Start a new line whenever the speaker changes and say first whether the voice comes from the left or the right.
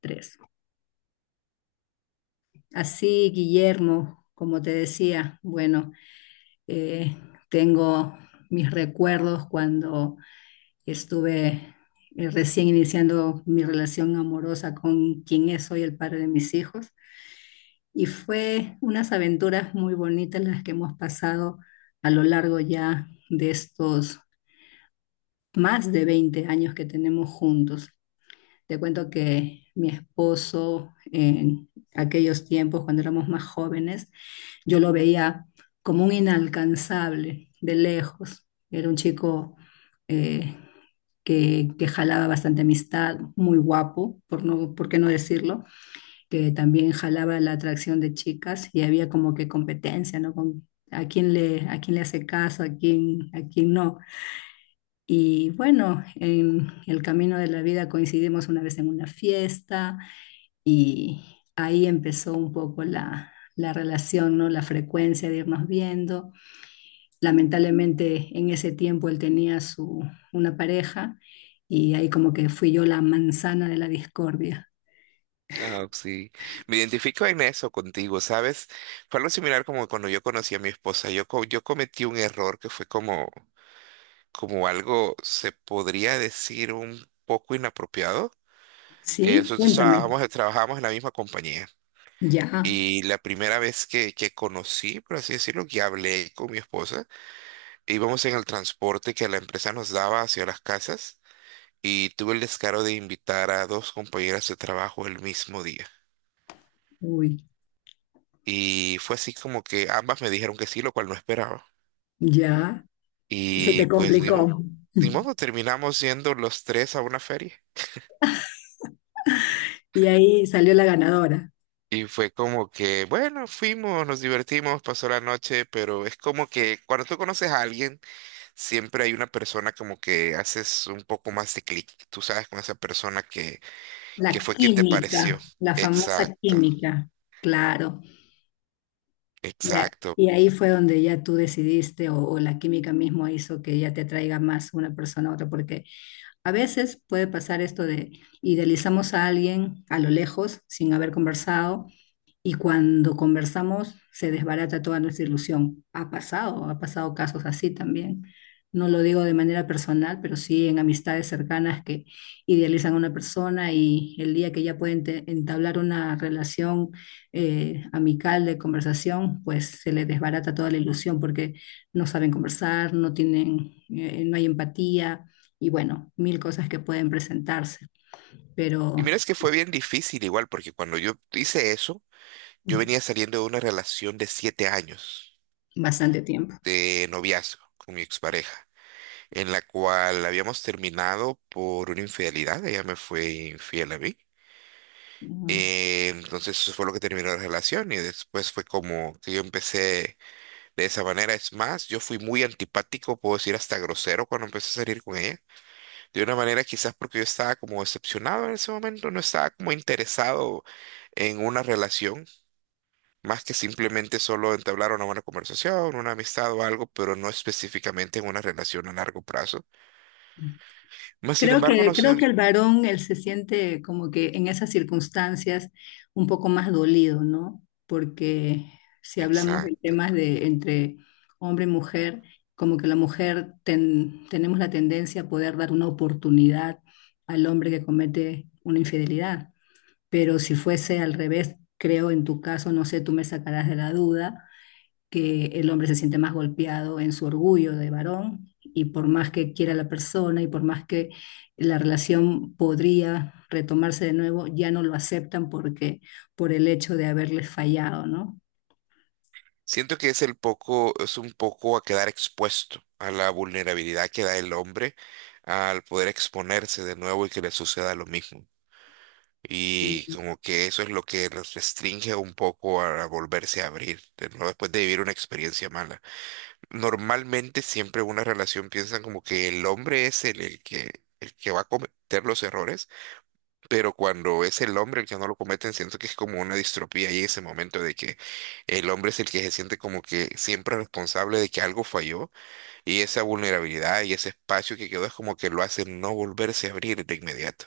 left: Tres. Así, Guillermo, como te decía, bueno, eh, tengo mis recuerdos cuando estuve recién iniciando mi relación amorosa con quien es hoy el padre de mis hijos. Y fue unas aventuras muy bonitas las que hemos pasado a lo largo ya de estos más de 20 años que tenemos juntos. Te cuento que mi esposo en aquellos tiempos, cuando éramos más jóvenes, yo lo veía como un inalcanzable de lejos. Era un chico eh, que jalaba bastante amistad, muy guapo, por qué no decirlo, que también jalaba la atracción de chicas y había como que competencia, ¿no? Con, a quién le hace caso, a quién no. Y bueno, en el camino de la vida coincidimos una vez en una fiesta y ahí empezó un poco la relación, ¿no? La frecuencia de irnos viendo. Lamentablemente en ese tiempo él tenía una pareja y ahí como que fui yo la manzana de la discordia.
right: Ah, sí. Me identifico en eso contigo, ¿sabes? Fue algo similar como cuando yo conocí a mi esposa. Yo cometí un error que fue como, como algo, se podría decir, un poco inapropiado. Eh,
left: ¿Sí?
right: nosotros
left: Cuéntame.
right: trabajamos, trabajábamos en la misma compañía.
left: Ya,
right: Y la primera vez que conocí, por así decirlo, que hablé con mi esposa, íbamos en el transporte que la empresa nos daba hacia las casas y tuve el descaro de invitar a dos compañeras de trabajo el mismo día.
left: uy,
right: Y fue así como que ambas me dijeron que sí, lo cual no esperaba.
left: ya. Se te
right: Y pues ni modo,
left: complicó.
right: ni modo, terminamos yendo los tres a una feria.
left: Y ahí salió la ganadora,
right: Y fue como que, bueno, fuimos, nos divertimos, pasó la noche, pero es como que cuando tú conoces a alguien, siempre hay una persona como que haces un poco más de clic, tú sabes, con esa
left: la
right: que fue quien te pareció.
left: química, la famosa
right: Exacto,
left: química. Claro. Y a-
right: exacto.
left: y ahí fue donde ya tú decidiste o la química mismo hizo que ya te atraiga más una persona a otra, porque a veces puede pasar esto de idealizamos a alguien a lo lejos sin haber conversado y cuando conversamos se desbarata toda nuestra ilusión. Ha pasado casos así también. No lo digo de manera personal, pero sí en amistades cercanas que idealizan a una persona y el día que ya pueden entablar una relación amical de conversación, pues se les desbarata toda la ilusión porque no saben conversar, no tienen, no hay empatía y bueno, mil cosas que pueden presentarse,
right: Y
left: pero
right: mira, es que fue bien difícil igual, porque cuando yo hice eso, yo venía saliendo de una relación de siete años
left: bastante tiempo.
right: de noviazgo con mi expareja, en la cual habíamos terminado por una infidelidad, ella me fue infiel a mí. Entonces eso fue lo que terminó la relación y después fue como que yo empecé de esa manera. Es más, yo fui muy antipático, puedo decir hasta grosero cuando empecé a salir con ella. De una manera quizás porque yo estaba como decepcionado en ese momento, no estaba como interesado en una relación, más que simplemente solo entablar una buena conversación, una amistad o algo, pero no específicamente en una relación a largo plazo. Mas, sin
left: Creo
right: embargo,
left: que,
right: no
left: creo
right: sé,
left: que el varón, él se siente como que en esas circunstancias un poco más dolido, ¿no? Porque si hablamos de
right: exacto.
left: temas de entre hombre y mujer, como que la mujer tenemos la tendencia a poder dar una oportunidad al hombre que comete una infidelidad. Pero si fuese al revés, creo en tu caso, no sé, tú me sacarás de la duda, que el hombre se siente más golpeado en su orgullo de varón y por más que quiera la persona y por más que la relación podría retomarse de nuevo, ya no lo aceptan porque por el hecho de haberles fallado, ¿no?
right: Siento que es el poco, es un poco a quedar expuesto a la vulnerabilidad que da el hombre al poder exponerse de nuevo y que le suceda lo mismo. Y como que eso es lo que nos restringe un poco a volverse a abrir de nuevo después de vivir una experiencia mala. Normalmente siempre una relación piensan como que el hombre es el que va a cometer los errores, pero cuando es el hombre el que no lo cometen, siento que es como una distropía ahí ese momento de que el hombre es el que se siente como que siempre responsable de que algo falló y esa vulnerabilidad y ese espacio que quedó es como que lo hace no volverse a abrir de inmediato.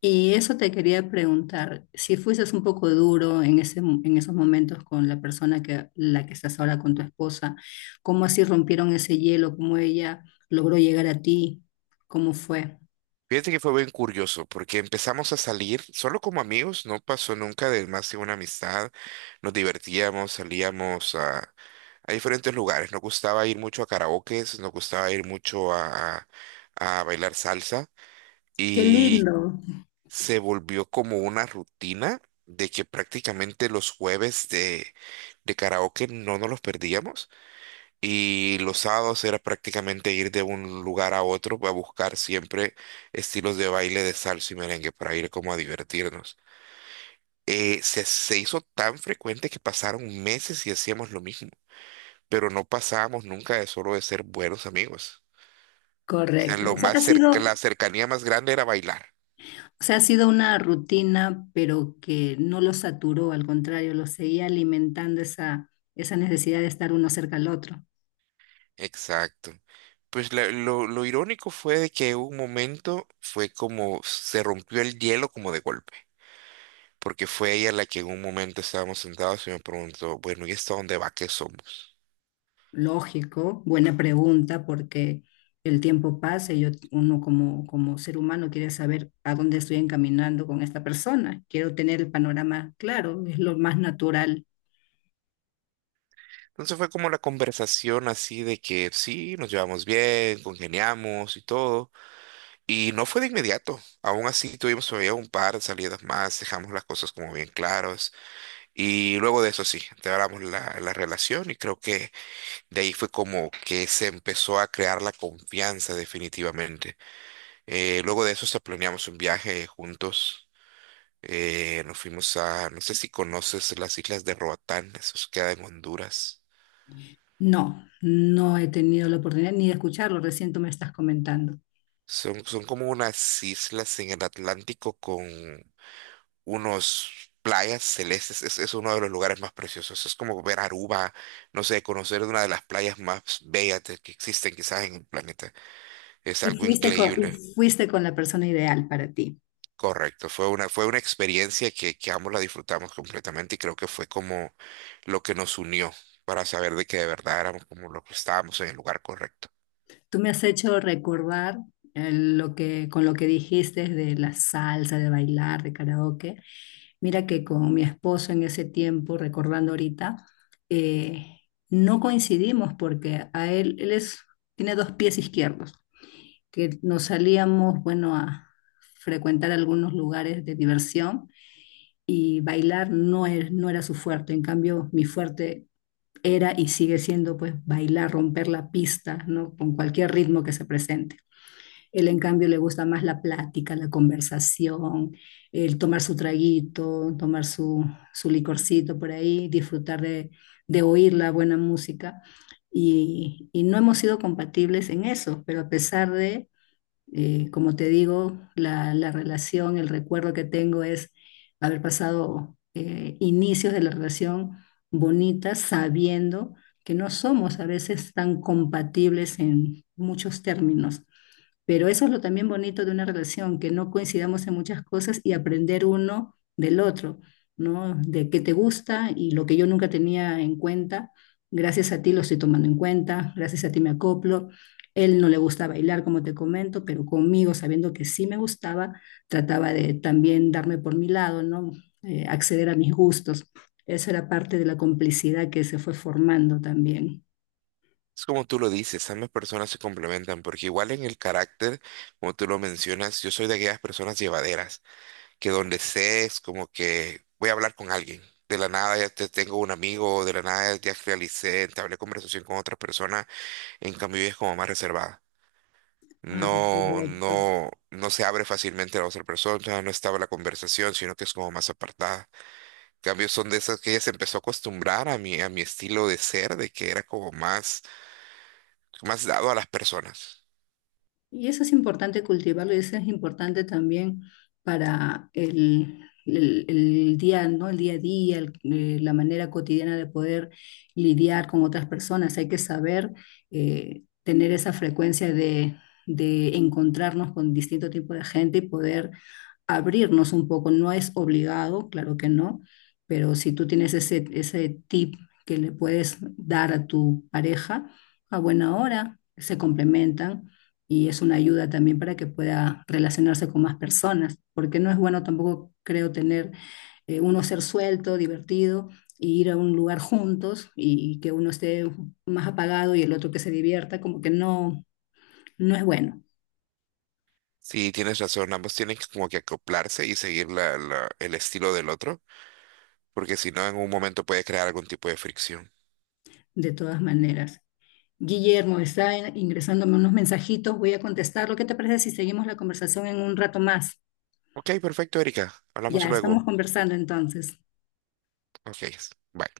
left: Y eso te quería preguntar, si fueses un poco duro en ese, en esos momentos con la persona que la que estás ahora con tu esposa, ¿cómo así rompieron ese hielo? ¿Cómo ella logró llegar a ti? ¿Cómo fue?
right: Fíjate que fue bien curioso porque empezamos a salir solo como amigos, no pasó nunca de más que una amistad, nos divertíamos, salíamos a diferentes lugares. Nos gustaba ir mucho a karaokes, nos gustaba ir mucho a bailar salsa
left: Qué
right: y
left: lindo.
right: se volvió como una rutina de que prácticamente los de karaoke no nos los perdíamos y los sábados era prácticamente ir de un lugar a otro a buscar siempre estilos de baile de salsa y merengue para ir como a divertirnos. Se hizo tan frecuente que pasaron meses y hacíamos lo mismo pero no pasábamos nunca de solo de ser buenos amigos. O sea,
left: Correcto.
right: lo
left: O sea,
right: más
left: ha
right: cerca,
left: sido.
right: la cercanía más grande era bailar.
left: O sea, ha sido una rutina, pero que no lo saturó, al contrario, lo seguía alimentando esa, esa necesidad de estar uno cerca al otro.
right: Exacto. Pues lo irónico fue de que un momento fue como se rompió el hielo como de golpe, porque fue ella la que en un momento estábamos sentados y me preguntó, bueno, ¿y esto a dónde va? ¿Qué somos?
left: Lógico, buena pregunta, porque el tiempo pasa y yo, uno como, como ser humano quiere saber a dónde estoy encaminando con esta persona. Quiero tener el panorama claro, es lo más natural.
right: Entonces fue como la conversación así de que sí, nos llevamos bien, congeniamos y todo. Y no fue de inmediato. Aún así tuvimos todavía un par de salidas más, dejamos las cosas como bien claras. Y luego de eso sí, empeoramos la relación y creo que de ahí fue como que se empezó a crear la confianza definitivamente. Luego de eso hasta planeamos un viaje juntos. Nos fuimos a, no sé si conoces las islas de Roatán, eso queda en Honduras.
left: No, no he tenido la oportunidad ni de escucharlo, recién tú me estás comentando.
right: Son como unas islas en el Atlántico con unos playas celestes. Es uno de los lugares más preciosos. Es como ver Aruba, no sé, conocer una de las playas más bellas de- que existen quizás en el planeta. Es algo
left: Y
right: increíble.
left: fuiste con la persona ideal para ti.
right: Correcto, fue una experiencia que ambos la disfrutamos completamente y creo que fue como lo que nos unió para saber de que de verdad éramos como lo que estábamos en el lugar correcto.
left: Tú me has hecho recordar con lo que dijiste de la salsa, de bailar, de karaoke. Mira que con mi esposo en ese tiempo, recordando ahorita, eh, no coincidimos porque a él, él es, tiene dos pies izquierdos, que nos salíamos, bueno, a frecuentar algunos lugares de diversión y bailar no era su fuerte. En cambio, mi fuerte era y sigue siendo pues bailar, romper la pista, ¿no? Con cualquier ritmo que se presente. Él, en cambio, le gusta más la plática, la conversación, el tomar su traguito, tomar su, su licorcito por ahí, disfrutar de oír la buena música. Y no hemos sido compatibles en eso, pero a pesar de, como te digo, la relación, el recuerdo que tengo es haber pasado inicios de la relación bonita sabiendo que no somos a veces tan compatibles en muchos términos pero eso es lo también bonito de una relación, que no coincidamos en muchas cosas y aprender uno del otro, ¿no? De qué te gusta y lo que yo nunca tenía en cuenta, gracias a ti lo estoy tomando en cuenta, gracias a ti me acoplo. Él no le gusta bailar, como te comento, pero conmigo, sabiendo que sí me gustaba, trataba de también darme por mi lado, ¿no? Acceder a mis gustos. Eso era parte de la complicidad que se fue formando también.
right: Es como tú lo dices, ambas personas se complementan porque igual en el carácter, como tú lo mencionas, yo soy de aquellas personas llevaderas, que donde sé es como que voy a hablar con alguien. De la nada ya te tengo un amigo, de la nada ya realicé, entablé conversación con otra persona, en cambio ella es como más reservada.
left: Ah,
right: No,
left: correcto.
right: no, no se abre fácilmente a la otra persona, no estaba la conversación, sino que es como más apartada. En cambio son de esas que ella se empezó a acostumbrar a a mi estilo de ser, de que era como más, más dado a las personas.
left: Y eso es importante cultivarlo y eso es importante también para el día, ¿no? El día a día, la manera cotidiana de poder lidiar con otras personas. Hay que saber tener esa frecuencia de, encontrarnos con distinto tipo de gente y poder abrirnos un poco. No es obligado, claro que no, pero si tú tienes ese tip que le puedes dar a tu pareja, a buena hora, se complementan y es una ayuda también para que pueda relacionarse con más personas, porque no es bueno tampoco, creo, tener uno ser suelto, divertido, y ir a un lugar juntos y que uno esté más apagado y el otro que se divierta, como que no, no es bueno,
right: Sí, tienes razón, ambos tienen que como que acoplarse y seguir el estilo del otro, porque si no, en un momento puede crear algún tipo de fricción.
left: de todas maneras. Guillermo, está ingresándome unos mensajitos, voy a contestar. ¿Lo que te parece si seguimos la conversación en un rato más?
right: Ok, perfecto, Erika. Hablamos
left: Ya, estamos
right: luego.
left: conversando entonces.
right: Ok, bye.